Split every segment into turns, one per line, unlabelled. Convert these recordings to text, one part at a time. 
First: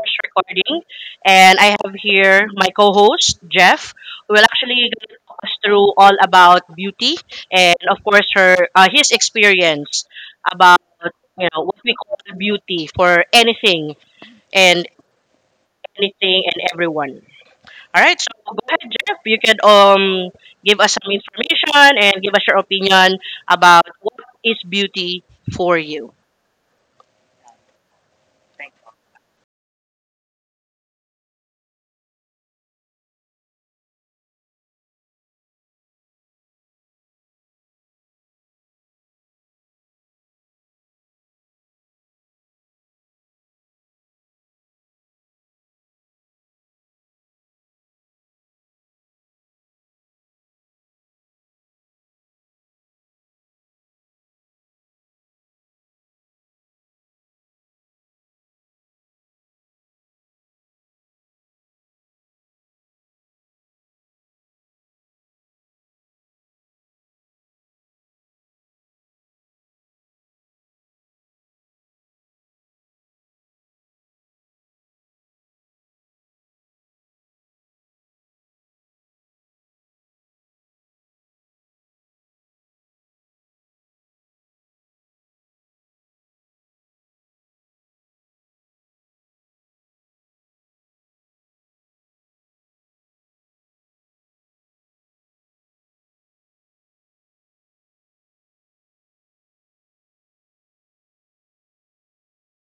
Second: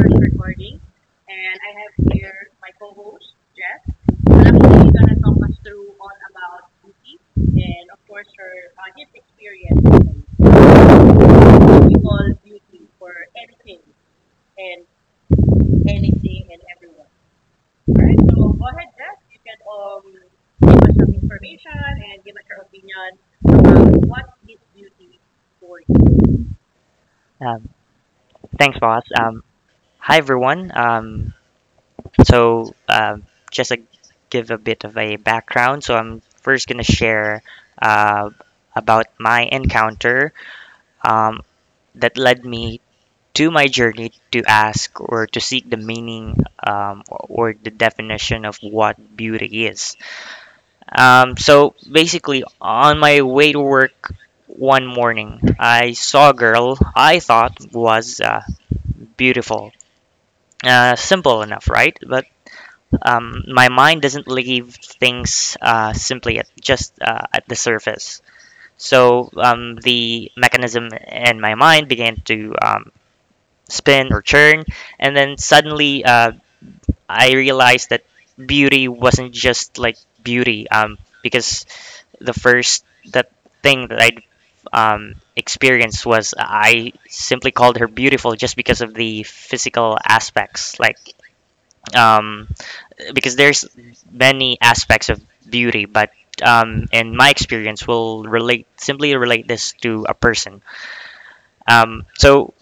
first recording, and I have here my co-host Jeff, who will actually talk us through all about beauty and, of course, her his experience about you know what we call beauty for anything and anything and everyone. All right, so go ahead, Jeff. You can give us some information and give us your opinion about what is beauty for you.
Um, Thanks, boss. Hi, everyone. So, just to give a bit of a background. So I'm first going to share uh, about my encounter um, that led me to my journey to ask or to seek the meaning, or the definition of what beauty is. So, basically, on my way to work one morning, I saw a girl I thought was beautiful. Simple enough, right? But my mind doesn't leave things simply at just at the surface. So the mechanism in my mind began to spin or churn, and then suddenly I realized that beauty wasn't just like beauty, because the first that thing that I'd experienced was I simply called her beautiful just because of the physical aspects, like um, because there's many aspects of beauty, but in my experience, will relate simply relate this to a person. So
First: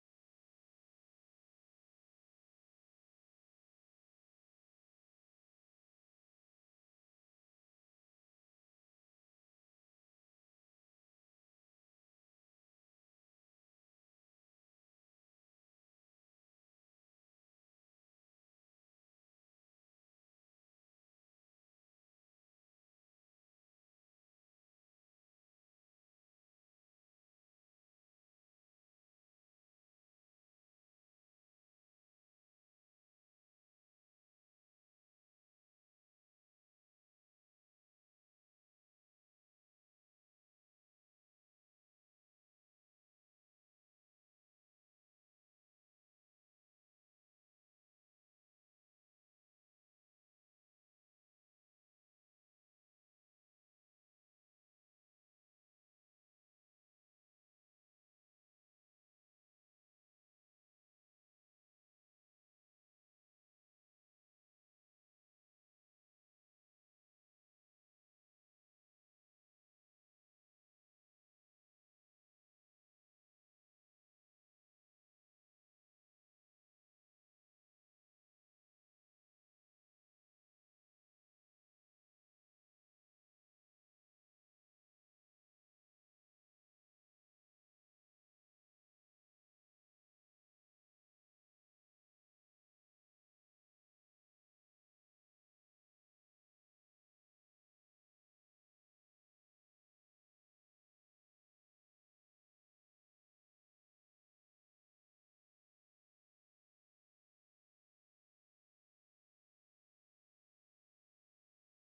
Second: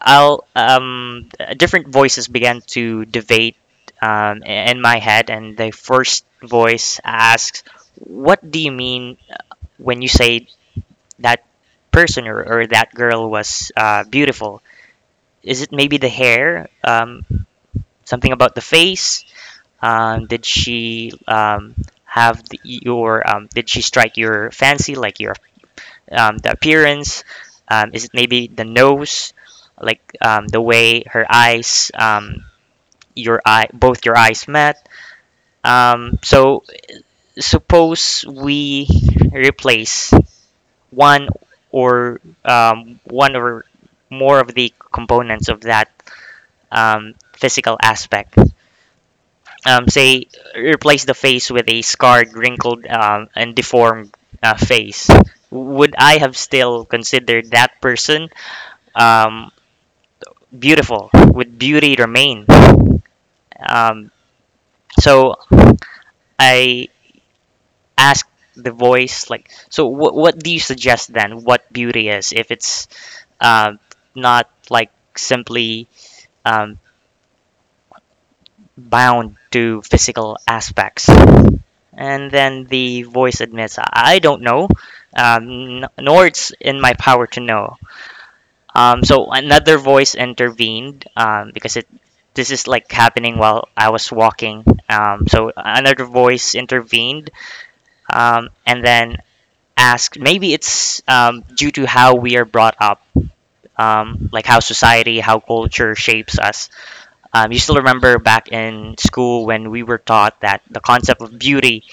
I'll different voices began to debate in my head, and the first voice asks, "What do you mean when you say that person , or that girl was beautiful? Is it maybe the hair, something about the face? Did she have the, your? Did she strike your fancy, like your the appearance? Is it maybe the nose, like the way her eyes, your eye, both your eyes met? So suppose we replace one or more of the components of that physical aspect, say, replace the face with a scarred, wrinkled, and deformed, face. Would I have still considered that person um, beautiful? Would beauty remain? Um, so I asked the voice, like, so what do you suggest then? What beauty is if it's um not like simply um, bound to physical aspects? And then the voice admits, "I don't know, nor it's in my power to know." So another voice intervened because it this is like happening while I was walking. So another voice intervened and then asked, maybe it's due to how we are brought up, like how society, how culture shapes us. You still remember back in school when we were taught that the concept of beauty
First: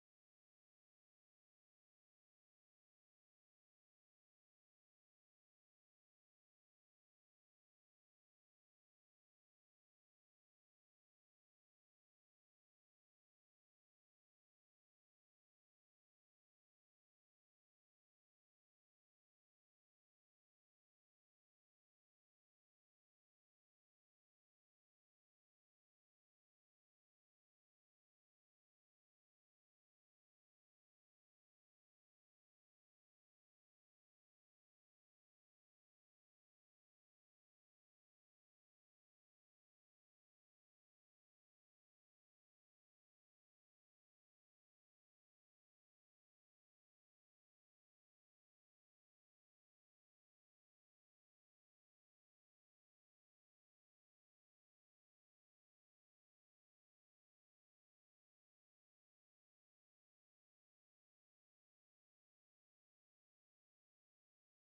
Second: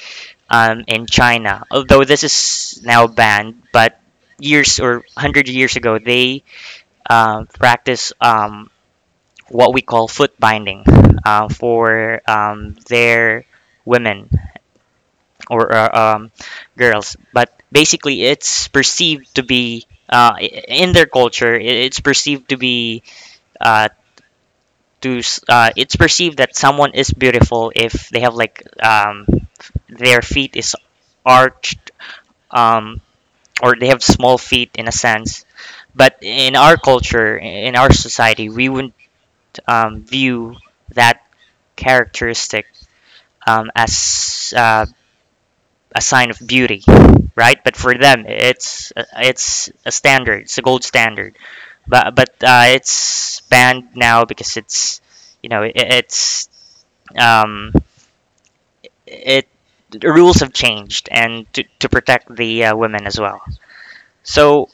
in China. Although this is now banned, but years or hundred years ago, they practice what we call foot binding for their women or girls. But basically, it's perceived to be in their culture. It's perceived to be uh, to it's perceived that someone is beautiful if they have like their feet is arched, um, or they have small feet in a sense. But in our culture, in our society, we wouldn't view that characteristic as a sign of beauty, right? But for them, it's a standard, it's a gold standard. But it's banned now because it's you know it, it's um, it the rules have changed, and to protect the women as well. So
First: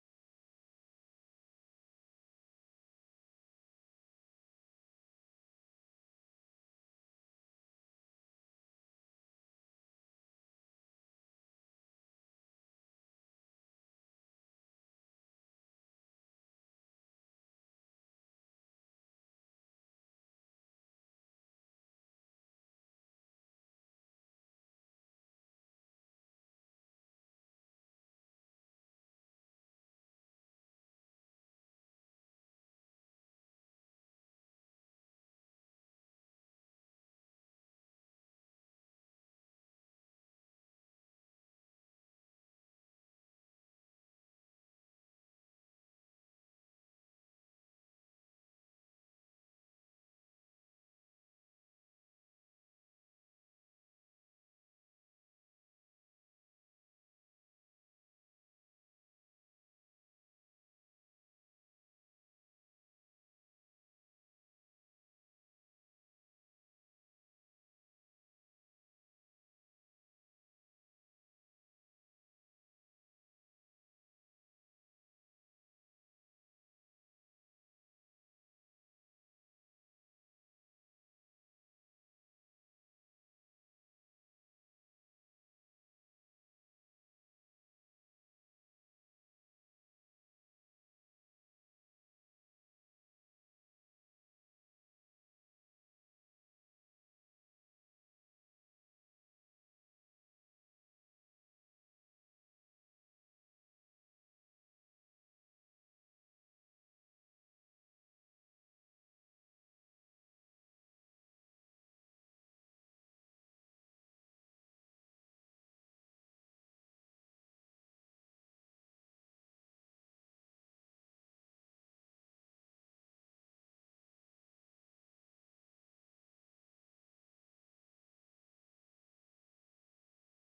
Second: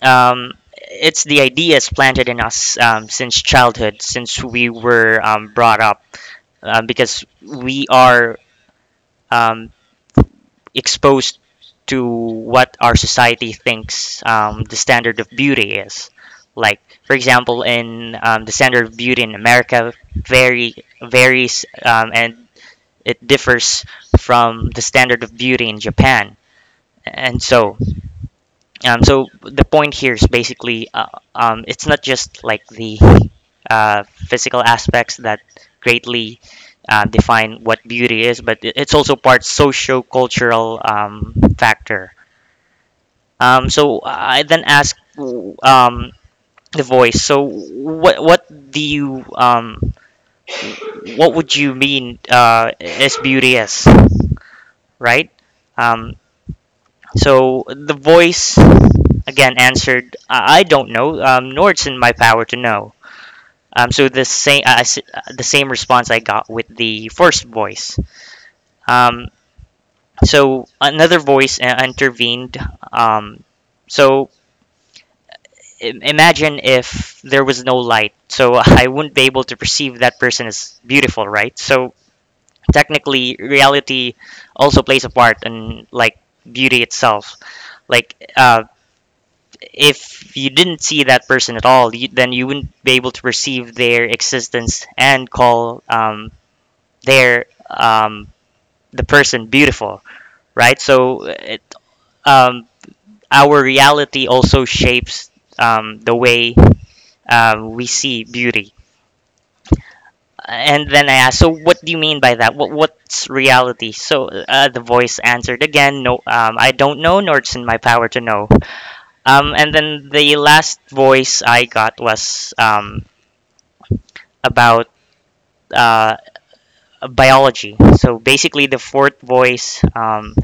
Um, it's the ideas planted in us since childhood, since we were brought up, because we are um, exposed to what our society thinks the standard of beauty is. Like, for example, in the standard of beauty in America, very varies and it differs from the standard of beauty in Japan, and so the point here is basically, it's not just like the physical aspects that greatly define what beauty is, but it's also part socio-cultural factor. So I then ask the voice. So what do you what would you mean as beauty as, right? Um, so the voice again answered, "I don't know, nor it's in my power to know." So the same response I got with the first voice. Um, so another voice intervened. Um, so imagine if there was no light. So I wouldn't be able to perceive that person as beautiful, right? So technically, reality also plays a part in, like, beauty itself. Like if you didn't see that person at all, then you wouldn't be able to perceive their existence and call their um, the person beautiful, right? So um, our reality also shapes the way we see beauty. And then I asked, so what do you mean by that? What's reality? So the voice answered again, no, I don't know, nor it's in my power to know. And then the last voice I got was about uh, biology. So basically, the fourth voice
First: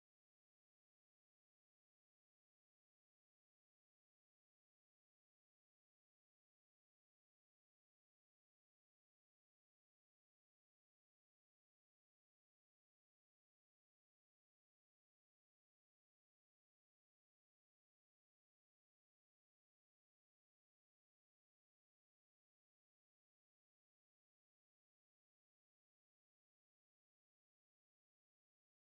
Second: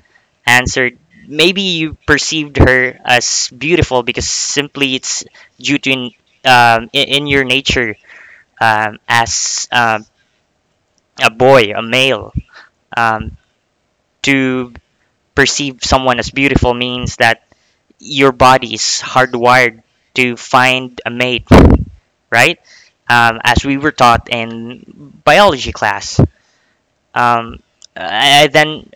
answered. Maybe you perceived her as beautiful because simply it's due to in your nature as a boy, a male. Um, to perceive someone as beautiful means that your body is hardwired to find a mate, right? As we were taught in biology class. Um, I then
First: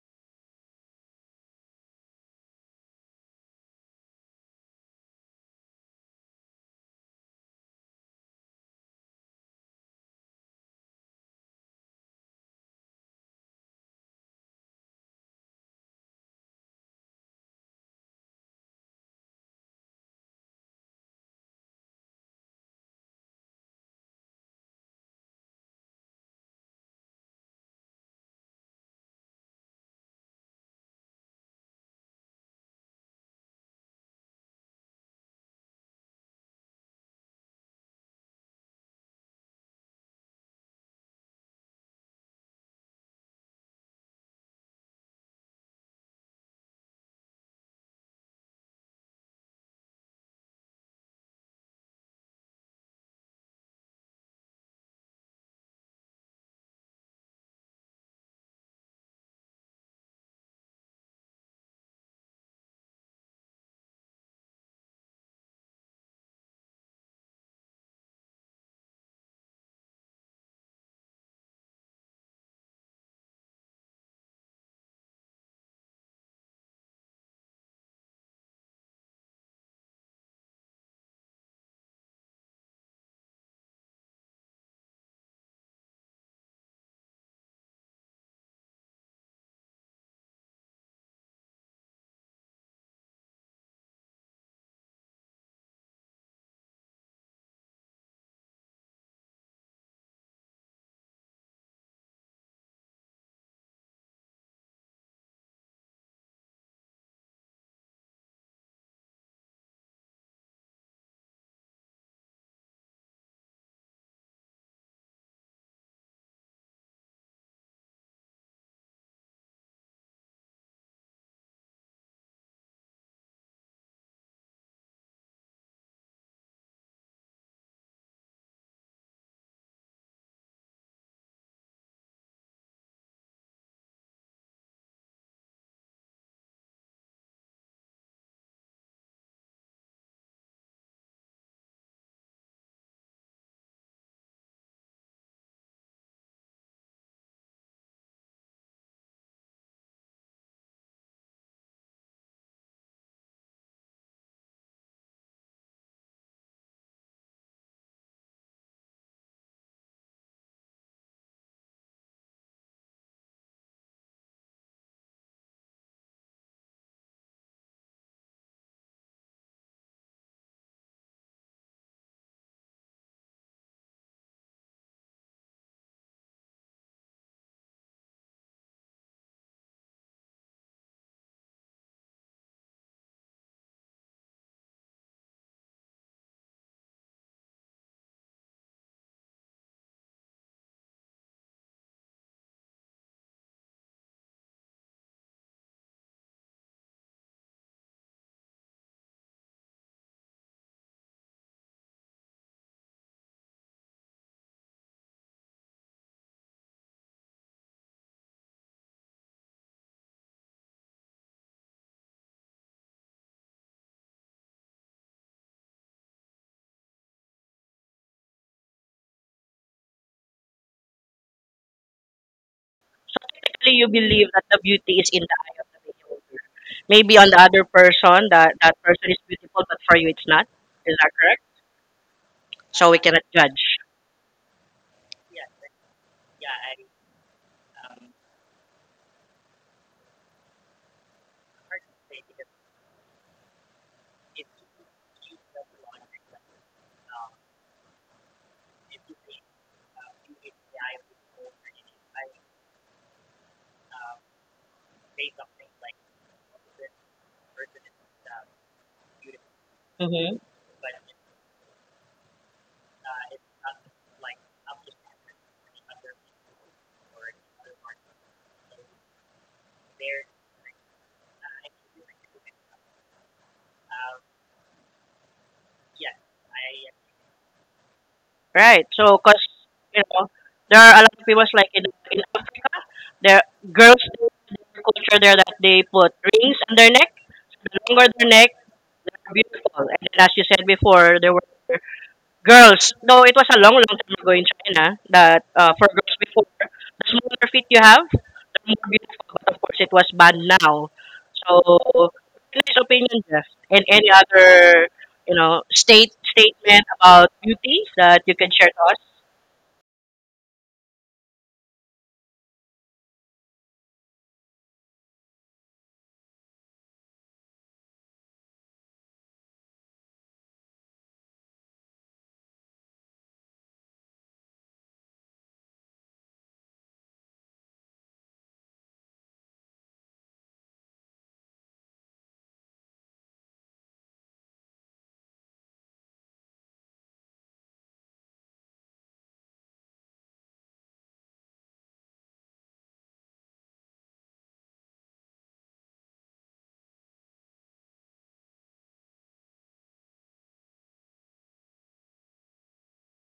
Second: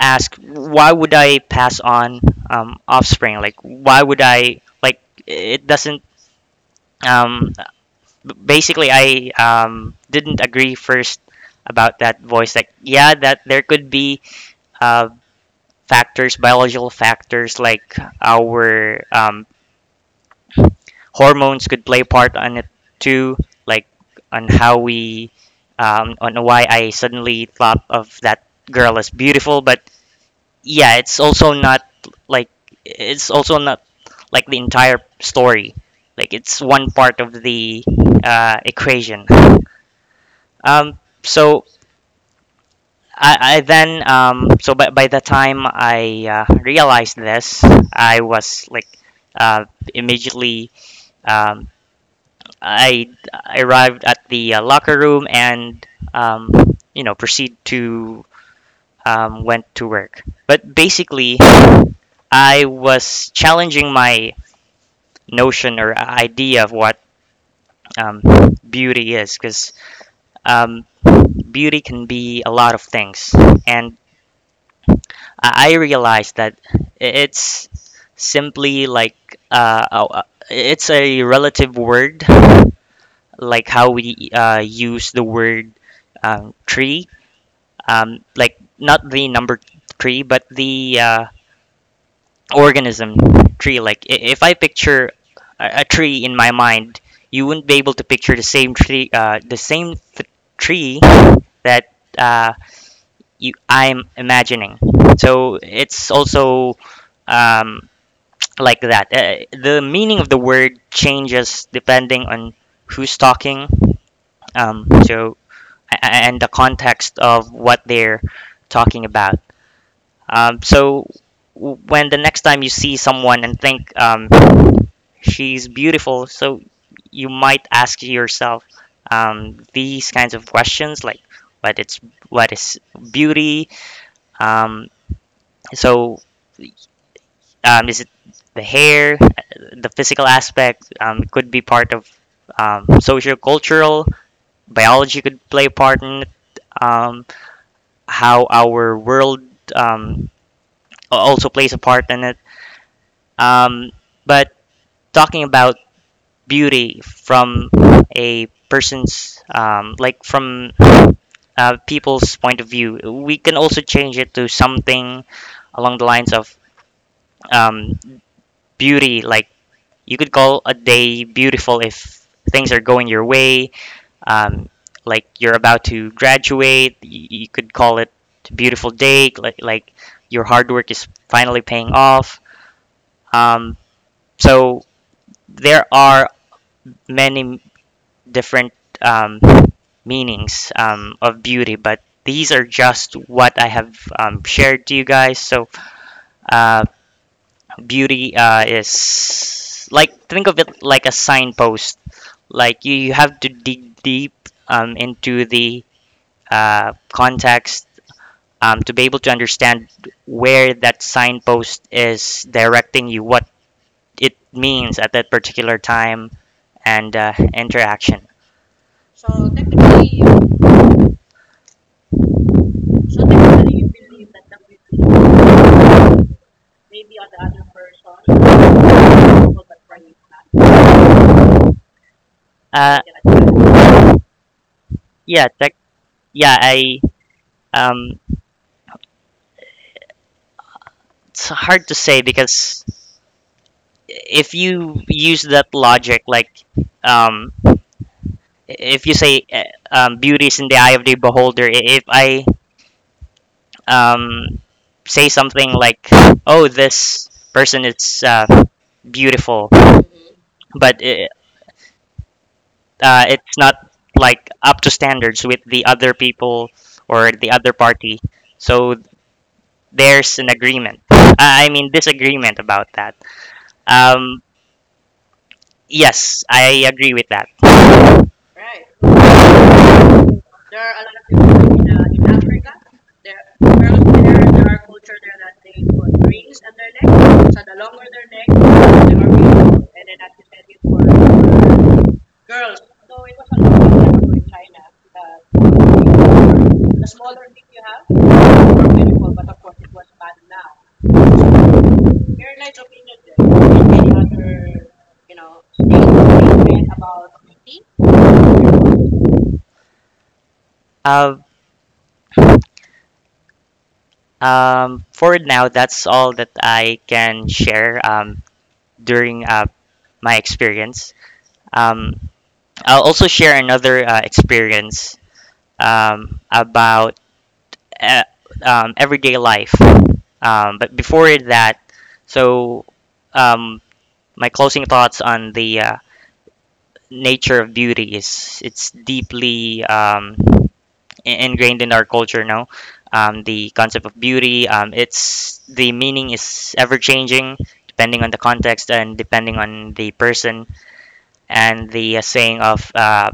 ask, why would I pass on offspring? Like, why would I like? It doesn't. Um, Basically, I didn't agree first about that voice. Like, yeah, that there could be uh, factors, biological factors, like our hormones could play a part on it too, like on how we, on why I suddenly thought of that girl as beautiful, but yeah, like it's also not like the entire story. Like it's one part of the equation. So I then so by the time I realized this, I was like uh, immediately um, I arrived at the locker room and um, proceed to went to work. But basically, I was challenging my notion or idea of what um, beauty is, because um, beauty can be a lot of things, and I realized that it's simply like uh, it's a relative word, like how we use the word tree, like not the number tree but the organism tree. Like if I picture a tree in my mind, you wouldn't be able to picture the same tree tree that you I'm imagining. So it's also um, like that, the meaning of the word changes depending on who's talking. Um, so a- a- and the context of what they're talking about. Um, so w- when the next time you see someone and think, "She's beautiful." So you might ask yourself these kinds of questions, like what it's what is beauty? Um, so is it the hair, the physical aspect? Could be part of socio-cultural. Biology could play a part in it. Um, how our world um, also plays a part in it. Um, but talking about beauty from a person's like from people's point of view. We can also change it to something along the lines of um, beauty. Like you could call a day beautiful if things are going your way. Um, like you're about to graduate, you could call it a beautiful day. Like your hard work is finally paying off. Um, so there are many different um, meanings of beauty, but these are just what I have shared to you guys. So, uh, beauty is, like, think of it like a signpost. Like, you have to dig deep into the context to be able to understand where that signpost is directing you, what it means at that particular time and interaction.
Really, you believe that the beauty is in the eye of the beholder. Maybe on the other person, that that person is beautiful, but for you, it's not. Is that correct? So
Uh,
we cannot judge.
yeah, check yeah, I um, it's hard to say, because if you use that logic, like, um, if you say beauty is in the eye of the beholder, if I um, say something like, "Oh, this person is beautiful,"
Hmm.
but it's not like up to standards with the other people or the other party, so there's an agreement. I mean, disagreement about that. Um, Yes, I agree with that.
Right. So, cause you know, there are a lot of people like in there girls in their culture there that they put rings on their neck. So the longer their neck, they're beautiful. And then, as you said before, there were girls. No, it was a long, long time ago in China that for girls before, the smaller feet you have. Being beautiful, but of course it was banned now. So, in his opinion, Jeff, and any other, statement about beauty that you can share to us.
Uh, for now, that's all that I can share during my experience. Um, I'll also share another experience about uh, everyday life. But before that, so um, my closing thoughts on the nature of beauty is it's deeply ingrained in our culture now. The concept of beauty, it's the meaning is ever changing, depending on the context and depending on the person. And the saying of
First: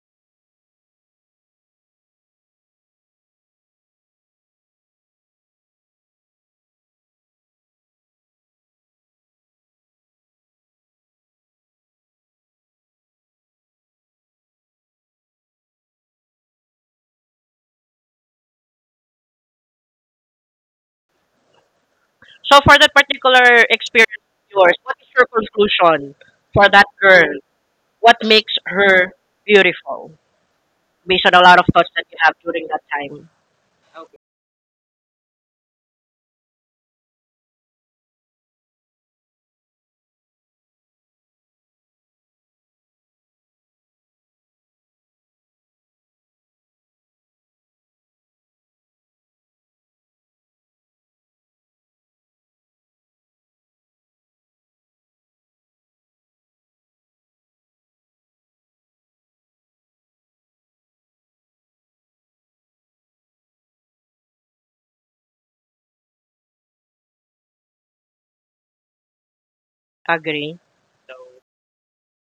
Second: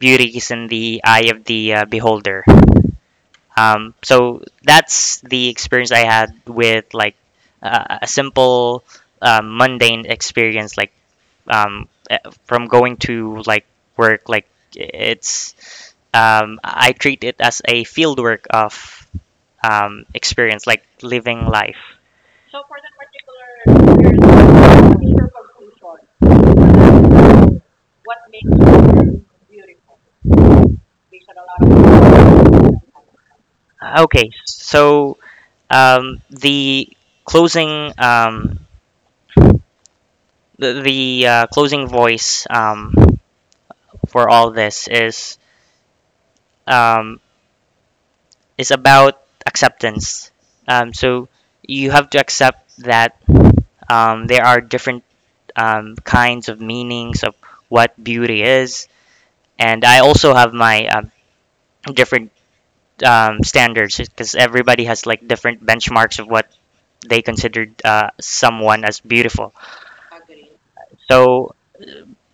beauty is in the eye of the beholder. So that's the experience I had with, like, a simple mundane experience, like um, eh, from going to, like, work. Like it's I treat it as a field work of experience, like living life.
So, for that particular experience of yours, what is your conclusion for that girl? What makes her beautiful? Based on a lot of thoughts that you have during that time.
Okay, so the closing the closing voice for all this um, is about acceptance. So you have to accept that there are different kinds of meanings of what beauty is, and I also have my different standards because everybody has like different benchmarks of what they considered someone as beautiful.
Agree.
So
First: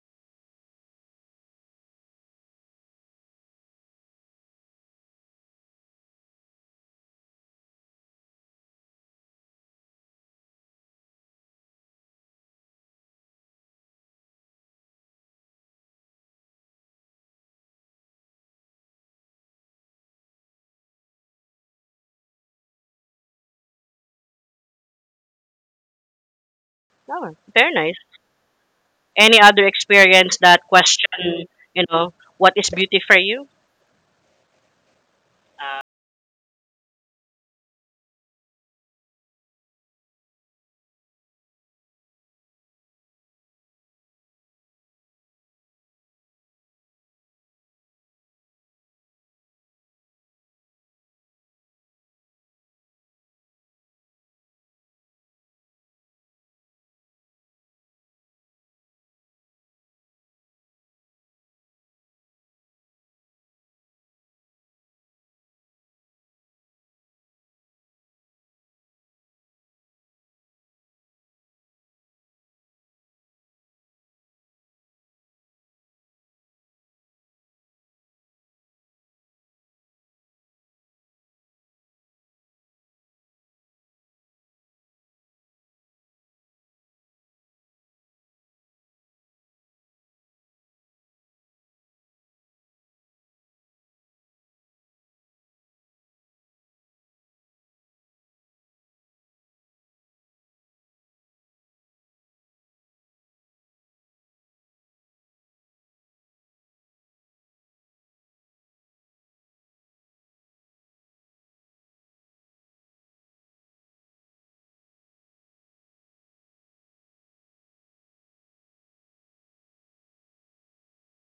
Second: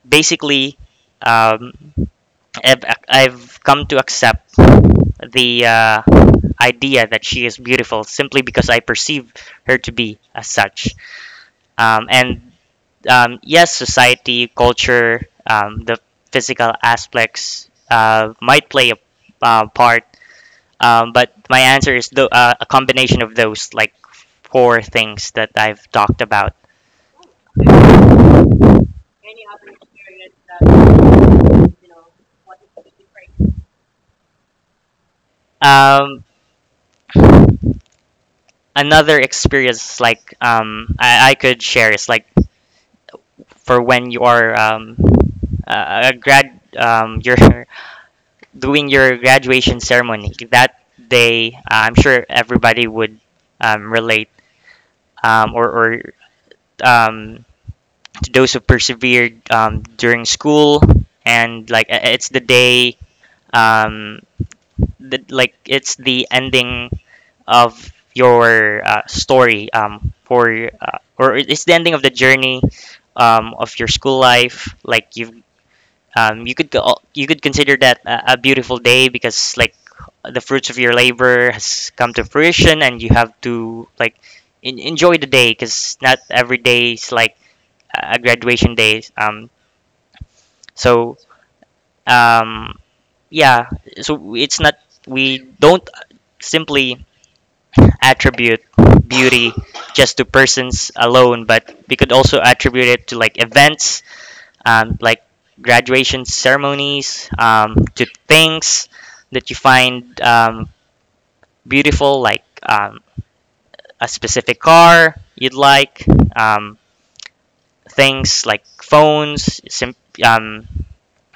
basically, um, I've come to accept the idea that she is beautiful simply because I perceive her to be as such. And yes, society, culture, the physical aspects might play a part, but my answer is a combination of those like four things that I've talked about.
Oh, very nice. Any other experience that question, what is beauty for you?
Um, another experience like I could share is like for when you are a grad you're doing your graduation ceremony that day I'm sure everybody would relate or um, to those who persevered during school, and like it's the day um, the, like it's the ending of your story for or it's the ending of the journey of your school life. Like you you could consider that a beautiful day because like the fruits of your labor has come to fruition, and you have to like enjoy the day because not every day is like a graduation day. So um, yeah, it's not, we don't simply attribute beauty just to persons alone, but we could also attribute it to like events, like graduation ceremonies, to things that you find beautiful, like a specific car you'd like, um, things like phones, um,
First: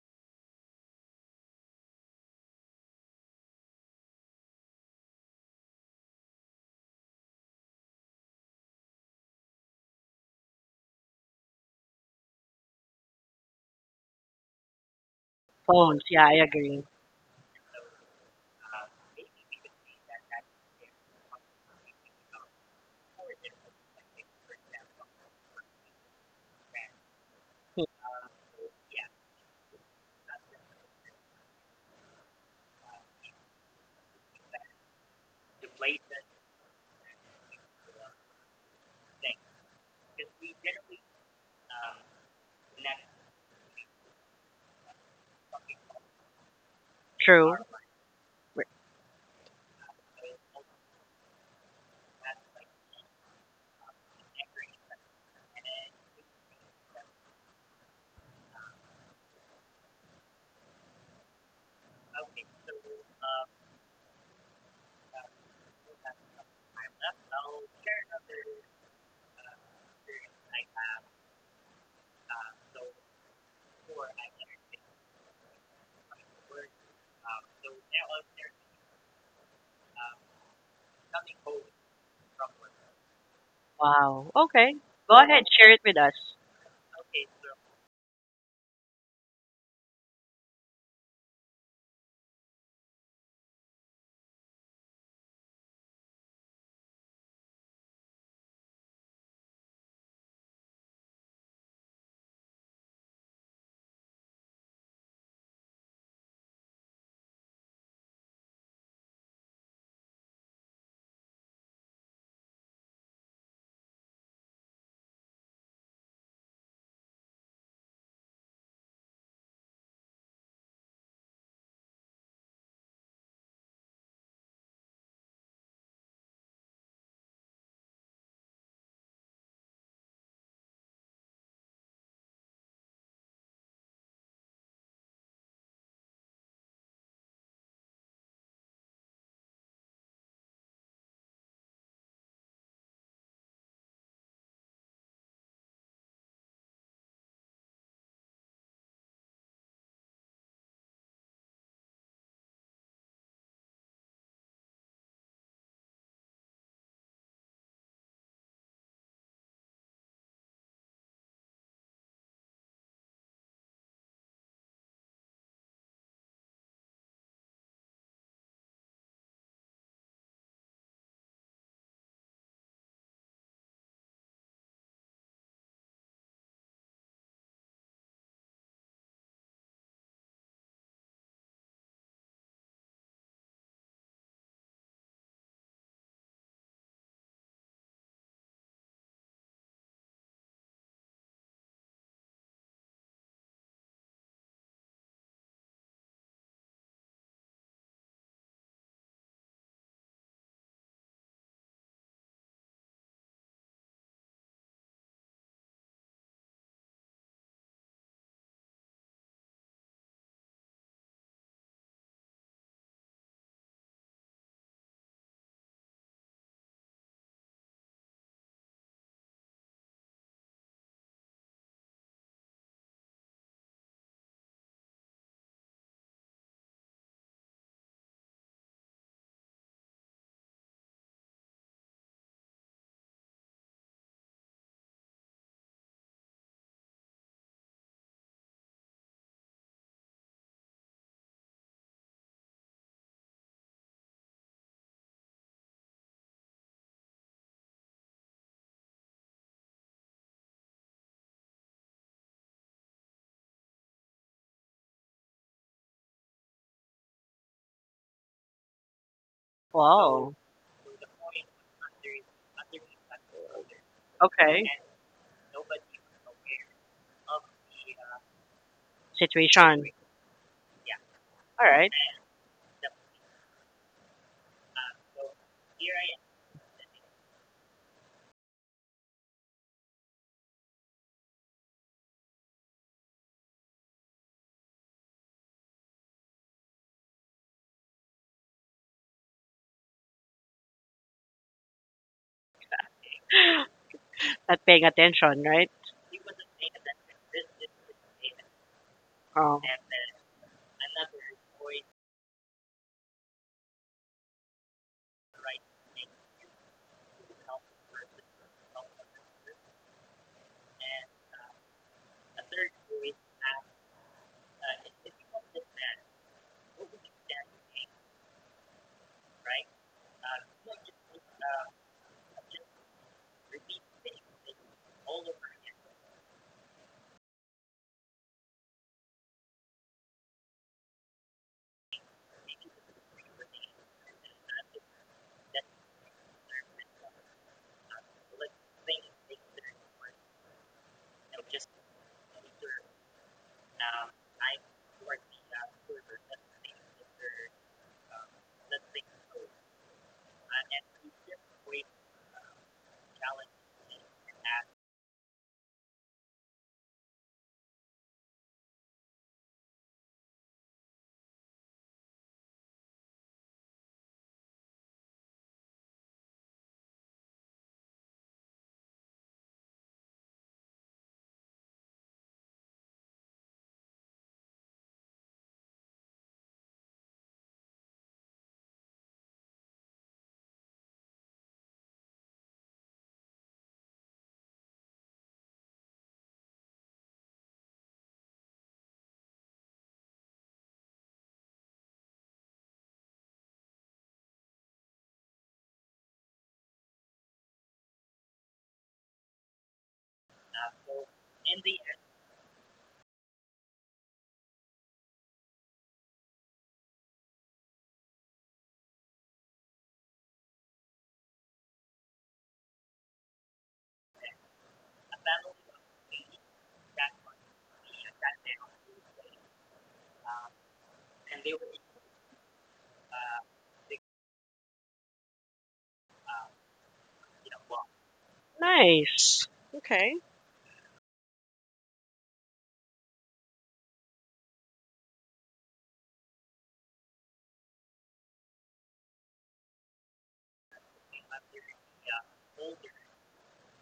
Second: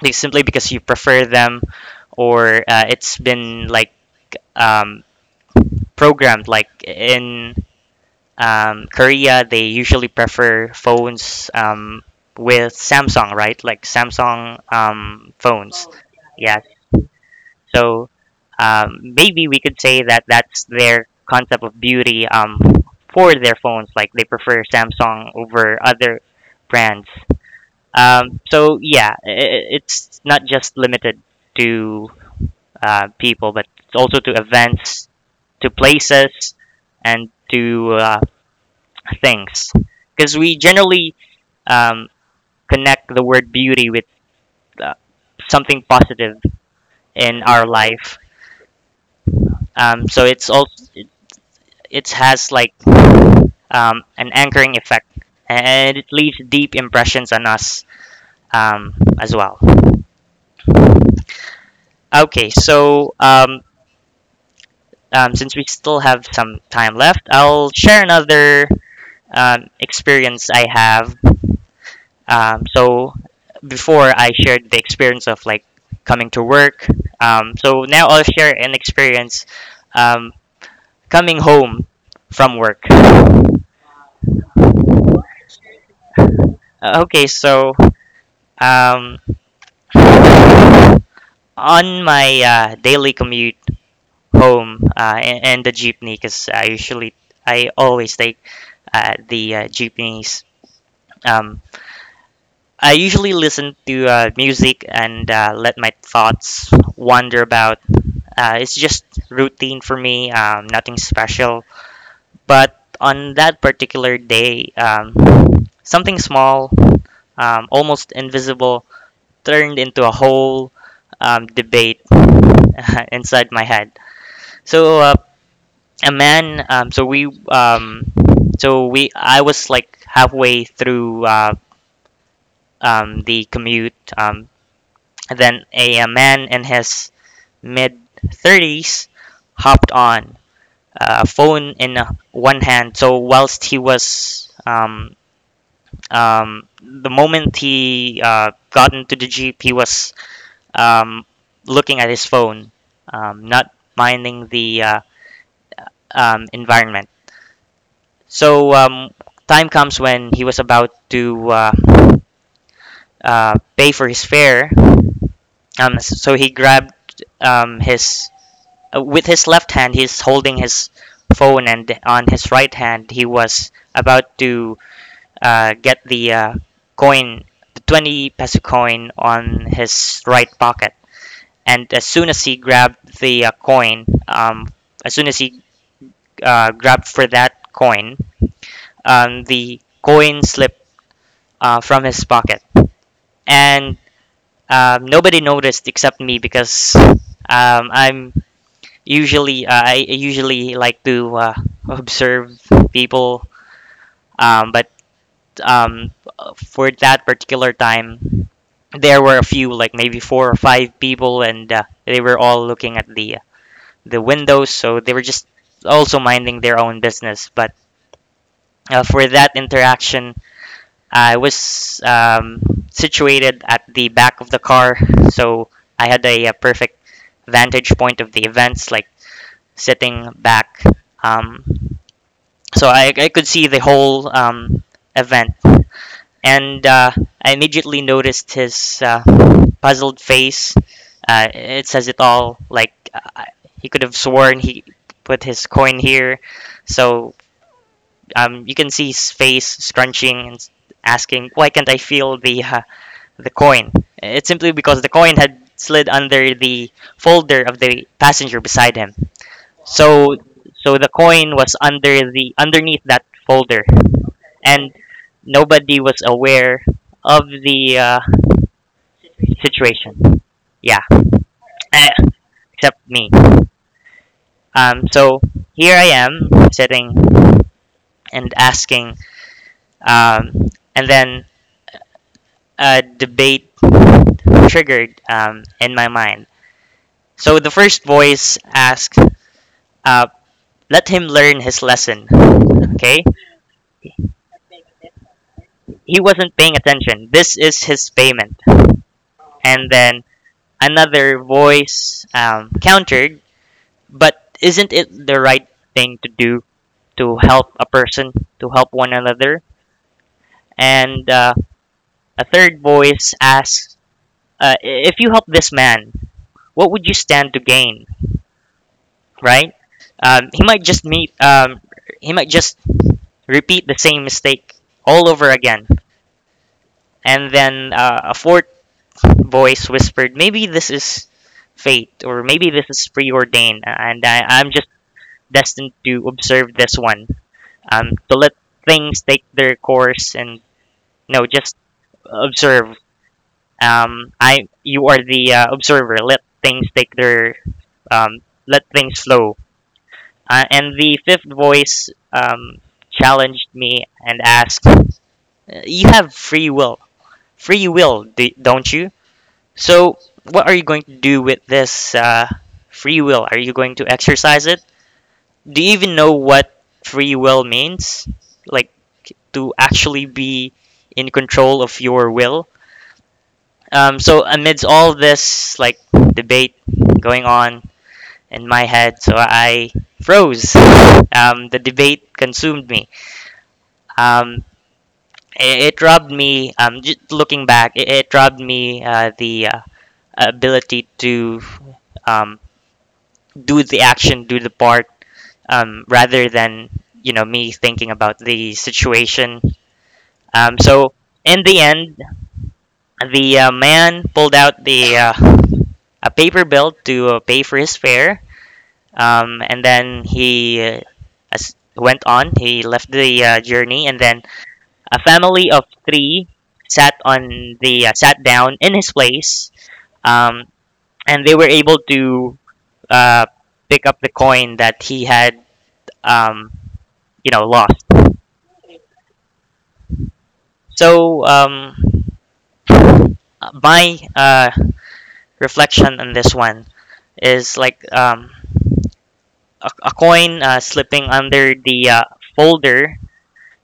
like, simply because you prefer them, or it's been like um, programmed, like in Korea, they usually prefer phones with Samsung, right? Like Samsung phones.
Phones. Yeah, I
Yeah.
agree.
So maybe we could say that that's their concept of beauty for their phones. Like they prefer Samsung over other brands.
Hmm.
So yeah, it's not just limited to people, but it's also to events, to places, and to things, because we generally um, connect the word beauty with uh, something positive in
True.
our life. So it's also, it has like an anchoring effect, and it leaves deep impressions on us um, as well. Okay, so since we still have some time left, I'll share another experience I have. So before I shared the experience of like coming to work. So now I'll share an experience um, coming home from work.
Wow, okay. Go ahead, share it with us.
Okay, so um, on my daily commute home, and the jeepney, because I usually, I always take the jeepneys. Um, I usually listen to music and let my thoughts wander about. It's just routine for me, nothing special. But on that particular day, something small, almost invisible, turned into a whole debate inside my head. So a man, so we, I was like halfway through the commute. And then a man in his mid 30s hopped on, phone in one hand. So whilst he was the moment he got into the jeep, he was um, looking at his phone, not minding the environment. So time comes when he was about to pay for his fare. So he grabbed his with his left hand. He's holding his phone, and on his right hand, he was about to get the coin, the 20 peso coin on his right pocket. And as soon as he grabbed the coin, as soon as he grabbed for that coin, the coin slipped from his pocket. And nobody noticed except me, because I'm I usually like to observe people, but um, for that particular time, there were a few, like maybe four or five people, and they were all looking at the windows. So they were just also minding their own business. But for that interaction, I was situated at the back of the car, so I had a, perfect vantage point of the events, like sitting back. Um, so I could see the whole event, and I immediately noticed his puzzled face. It says it all. Like he could have sworn he put his coin here. So you can see his face scrunching and asking, "Why can't I feel the coin?" It's simply because the coin had slid under the folder of the passenger beside him. So
Wow,
so the coin was under, the underneath that folder,
okay.
and nobody was aware of the
Situation.
situation. Yeah,
All right.
eh, except me. So here I am sitting and asking, um, and then a debate triggered in my mind. So the first voice asked, uh, "Let him learn his lesson. Okay,
Not paying attention, right?
he wasn't paying attention. This is his payment."
Um,
And then another voice countered, "But isn't it the right thing to do, to help a person, to help one another?" And a third voice asks, "If you help this man, what would you stand to gain?" Right? He might just meet. He might just repeat the same mistake all over again. And then a fourth voice whispered, "Maybe this is fate, or maybe this is preordained, and I'm just destined to observe this one. To let things take their course, and no, just observe. You are the observer. Let things take their um, let things flow." And the fifth voice challenged me and asked, "You have free will, don't you? So what are you going to do with this free will? Are you going to exercise it? Do you even know what free will means? Like to actually be in control of your will?" So amidst all this like debate going on in my head, so I froze. The debate consumed me. Um, it it robbed me. Just looking back, it it, robbed me the ability to um, do the action, do the part, rather than me thinking about the situation. So in the end, the man pulled out the a paper bill to pay for his fare. And then he as went on. He left the journey, and then a family of three sat on the sat down in his place, um, and they were able to uh, pick up the coin that he had, um, lost.
Nice. Okay.
So my reflection on this one is like a coin slipping under the folder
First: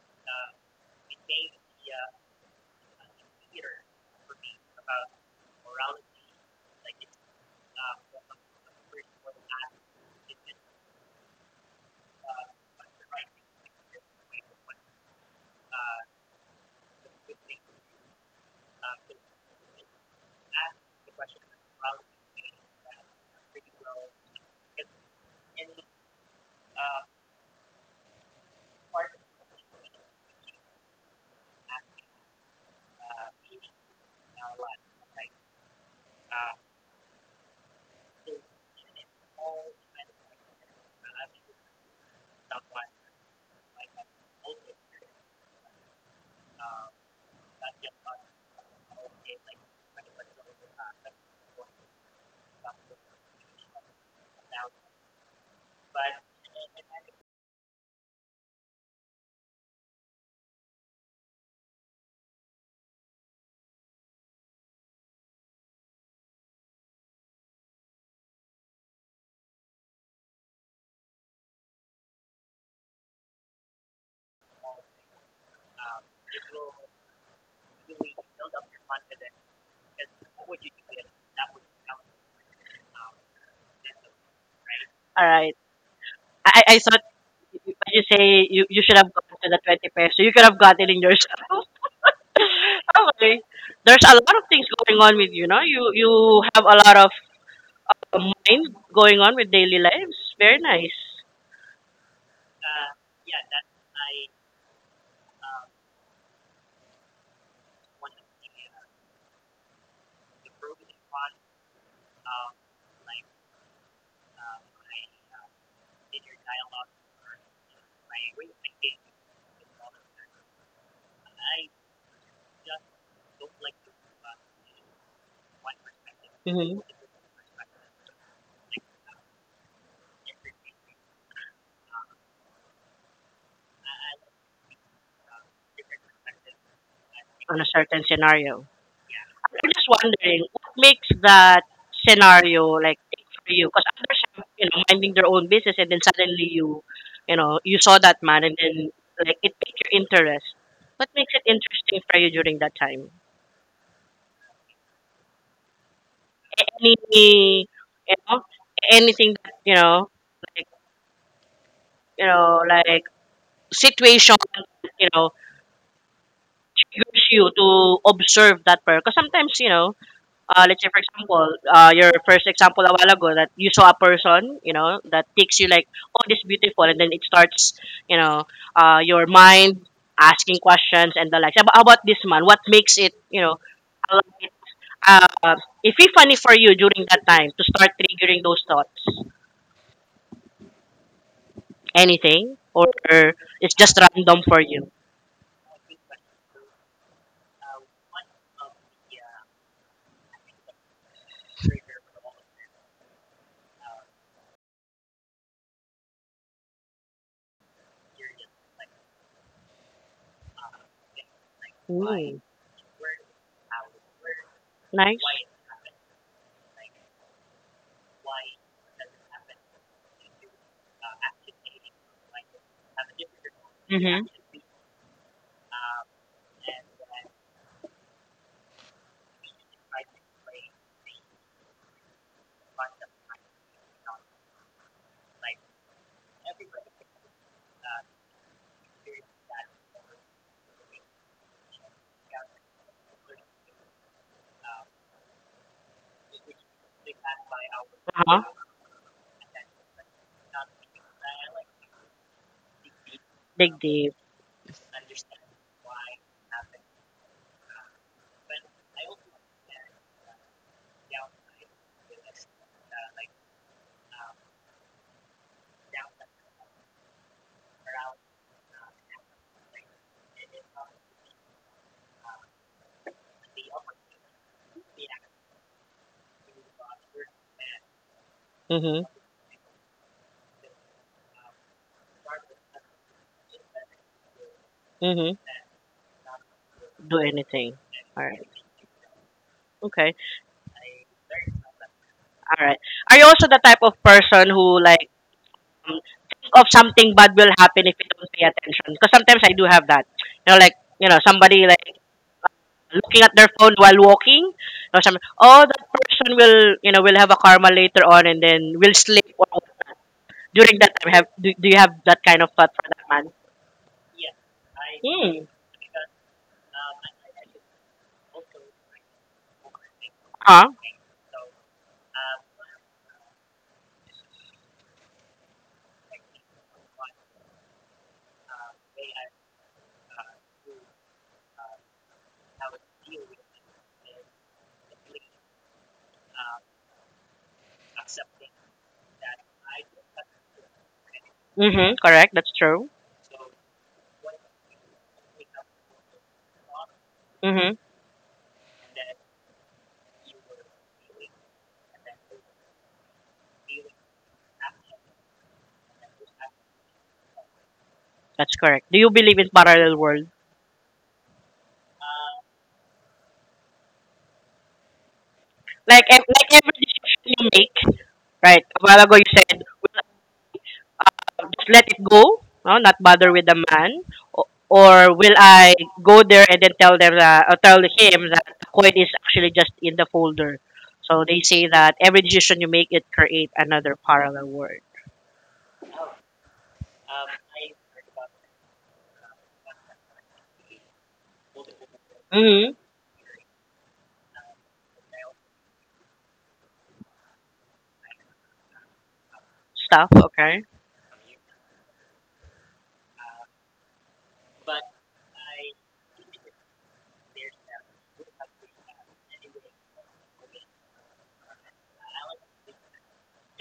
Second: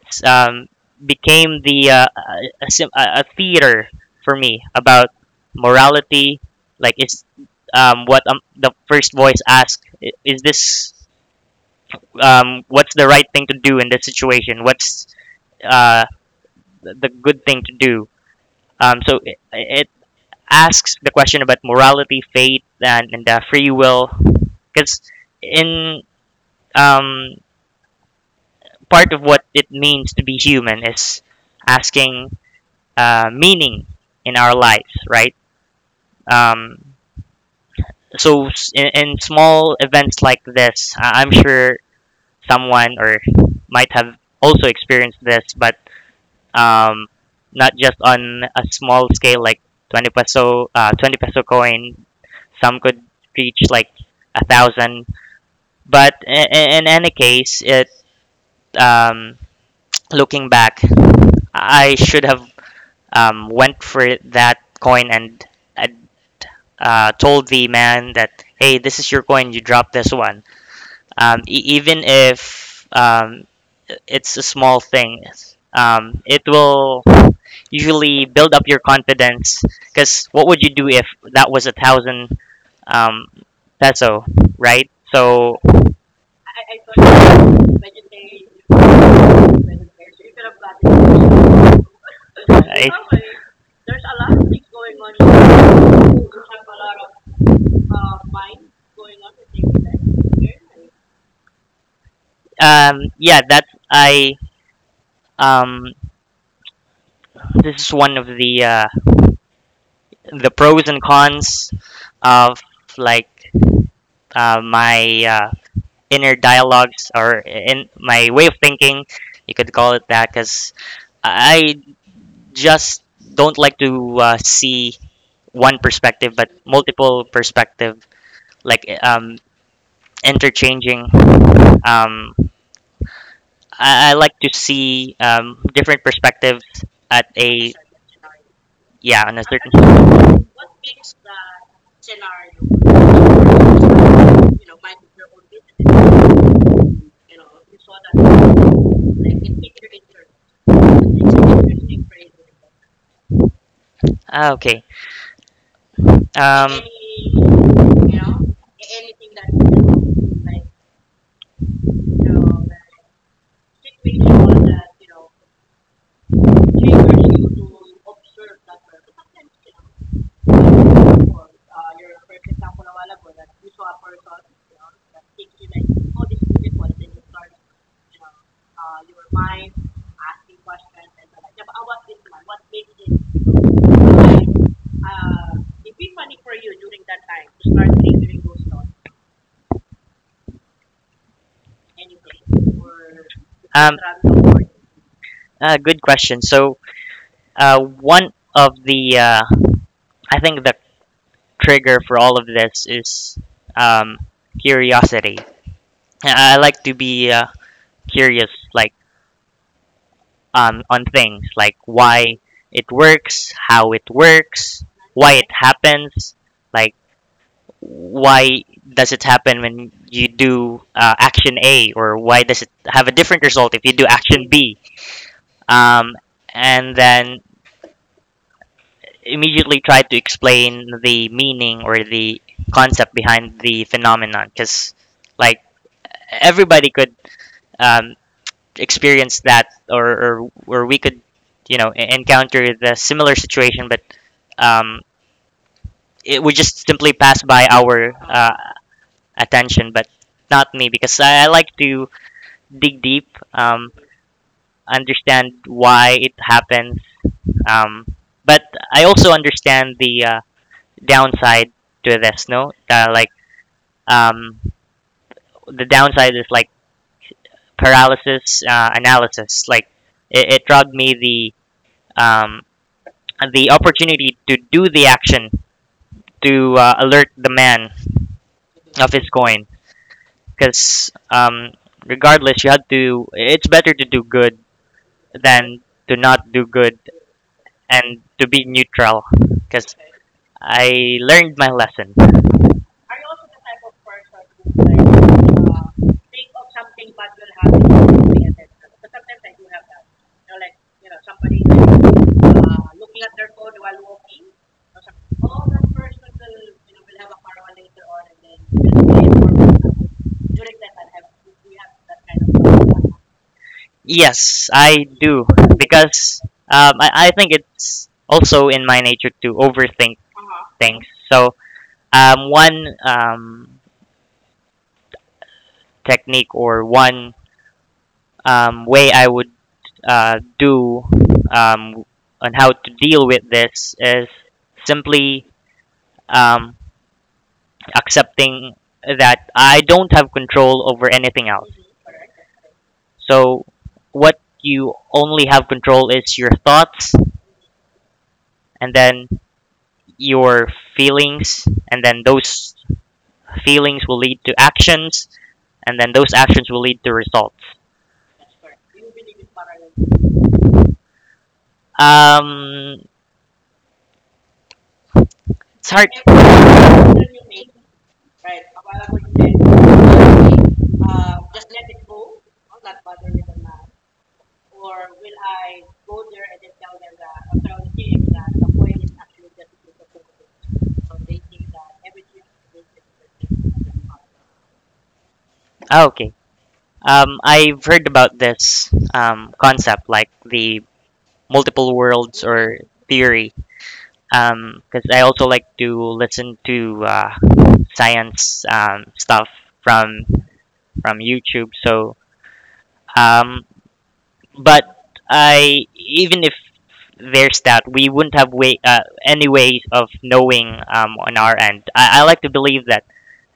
s- um, became the a theater for me about morality. Like, is what the first voice asked? Is this what's the right thing to do in this situation? What's uh, the good thing to do? So it, it asks the question about morality, faith, and free will. Because, in um, part of what it means to be human, is asking meaning in our lives, right? Um, so in small events like this, I'm sure someone or might have also experienced this, but um, not just on a small scale like 20 peso coin. Some could reach like a 1,000, but in any case, it um, looking back, I should have went for that coin and uh, told the man that, hey, this is your coin, you drop this one. Even if it's a small thing, it will usually build up your confidence. Because what would you do if that was a 1,000 um, peso, right?
All
So,
right. I thought when you say you should have gotten to the 20 peso, you could have gotten in yourself.
I,
Okay. There's a lot of things going on with you, no? You have a lot of mind going on with daily lives. Very nice.
yeah, that I um, this is one of the pros and cons of like my inner dialogues or in my way of thinking. You could call it that, because I just don't like to see one perspective, but
Hmm.
multiple perspective, like interchanging. Um, I like to see different perspectives at
On a
a,
certain scenario.
yeah, on a
I'm just
certain.
wondering what makes that scenario like take for you? Because others are, minding their own business, and then suddenly you saw that man, and then like it piqued your interest. What makes it interesting for you during that time?
Ah, okay. Um,
Any, you know, anything that like like situation, you know, triggers you to observe that person. Because sometimes, let's say for example, your first example a while ago that you saw a person, that takes you like, oh, this beautiful, and then it starts, you know, your mind asking questions and the likes. How about this man? What makes it, allow it, uh, if it's funny for you during that time to start triggering those thoughts? Anything, or it's just
um,
random for you?
good question. So one of the I think the trigger for all of this is um, curiosity. I like to be curious, like on things, like why it works, how it works,
Nice.
why it happens, like why does it happen when you do action A, or why does it have a different result if you do
Mm-hmm.
action B, um, and then immediately try to explain the meaning or the concept behind the phenomenon, because like everybody could um, experience that, or we could, you know, encounter the similar situation, but um, it would just simply pass by our
Uh-huh.
attention, but not me, because I like to dig deep,
Dig
um,
deep.
understand why it happens. Um, but I also understand the downside to this. No, like um, the downside is like paralysis analysis. Like it it robbed me the um, opportunity to do the action, to alert the man
Mm-hmm.
of his coin. Because regardless, you had to. It's better to do good
Mm-hmm.
than to not do good
Do anything.
and
All
to
right.
be neutral. Because
Okay.
I learned my lesson.
All right. Are you also the type of person who like um, think of something bad will happen if you don't pay attention? Because sometimes I do have that. You know, like somebody like looking at their phone while walking or some oh that person will will have a karma later on and then will sleep or whatnot. During that time do you have that kind of thought for that man?
Yes, I
Hmm.
do. Because I think it's also in my nature to overthink
Huh.
things. So one technique or one way I would do um, on how to deal with this is simply um, accepting that I don't have control over anything else.
Mm-hmm. Correct. That's true.
So, what you only have control is your thoughts,
Mm-hmm.
and then your feelings, and then those feelings will lead to actions, and then those actions will lead to results.
That's correct. Do you believe in parallel world?
Um, it's
Like like every
hard.
decision you make. Right. A while ago you said just let it go, no, not bother with the man, or will I go there and then tell them that, or tell him that the coin is actually just in the folder. So they say that every decision you make, it create another parallel world.
Ah, okay. I've heard about this concept, like the multiple worlds
Hmm.
or theory, because I also like to listen to science stuff
Stuff.
from
Okay.
YouTube. So, um, but I, even if there's that, we wouldn't have way, any ways of knowing on our end. I like to believe that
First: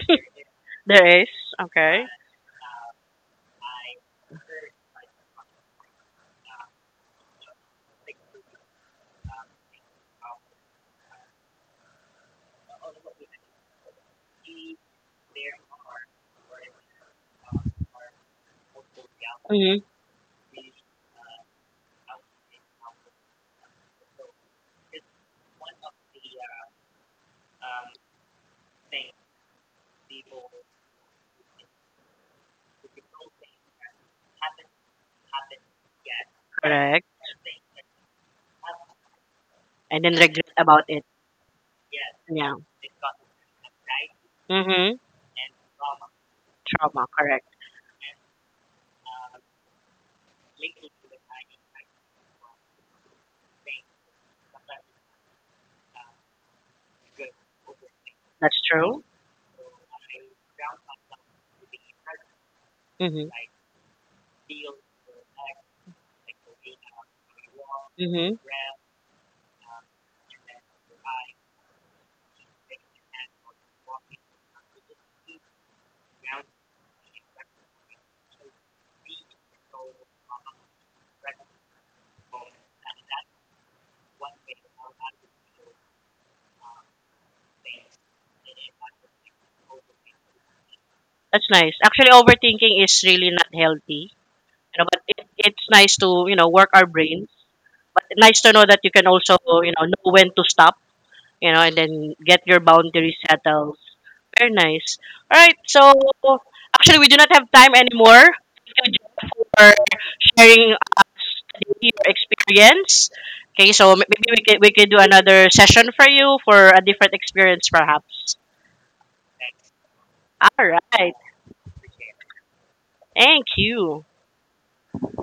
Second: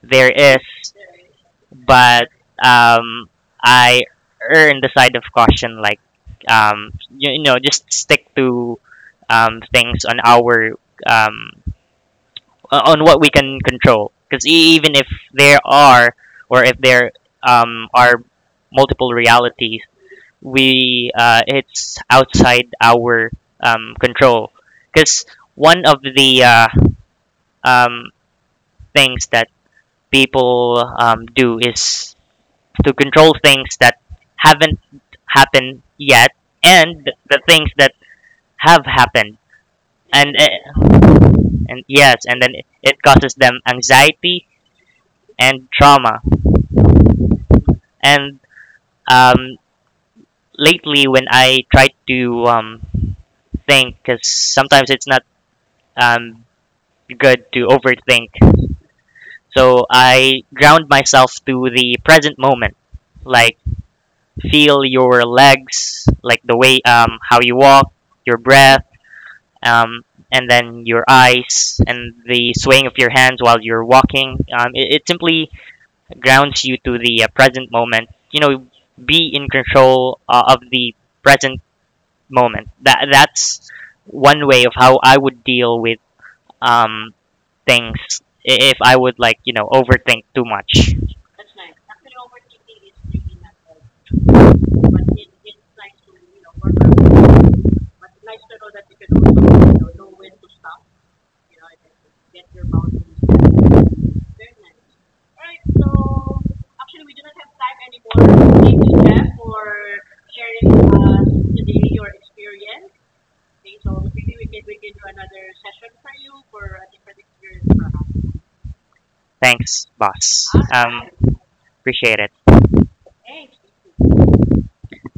there is,
There is. Okay.
but um, I earn the side of caution, like um, you know, just stick to things on our um, on what we can control. Because even if there are, or if there are multiple
Hmm.
realities, we it's outside our control. Because one of the um, things that people do is to control things that haven't happened yet,
Correct.
and the things that have happened,
And then
and
regret about
uh,
it.
and yes, and then
Yeah.
it causes them anxiety
Hmm.
and trauma,
Trauma. Correct.
and um, lately, when I try to think, because sometimes it's not um, good to overthink,
That's true.
so I ground myself to the present moment,
Hmm.
like feel your legs, like the way how you walk,
Hmm.
your breath, um, and then your eyes and the swaying of your hands while you're walking. It, it simply grounds you to the present moment. You know, be in control of the present moment. That, that's one way of how I would deal with um, things if I would like overthink too much.
That's nice. Actually, overthinking is really not healthy. You know, but it's nice to work our brains. But nice to know that you can also know when to stop. You know, and then get your boundaries settled. Very nice. All right. So actually, we do not have time anymore. Thank you Jeff, for sharing your experience. Okay, so maybe we could do another session for you for a different experience, perhaps.
Thanks, boss.
All right.
Appreciate it.
Thank you.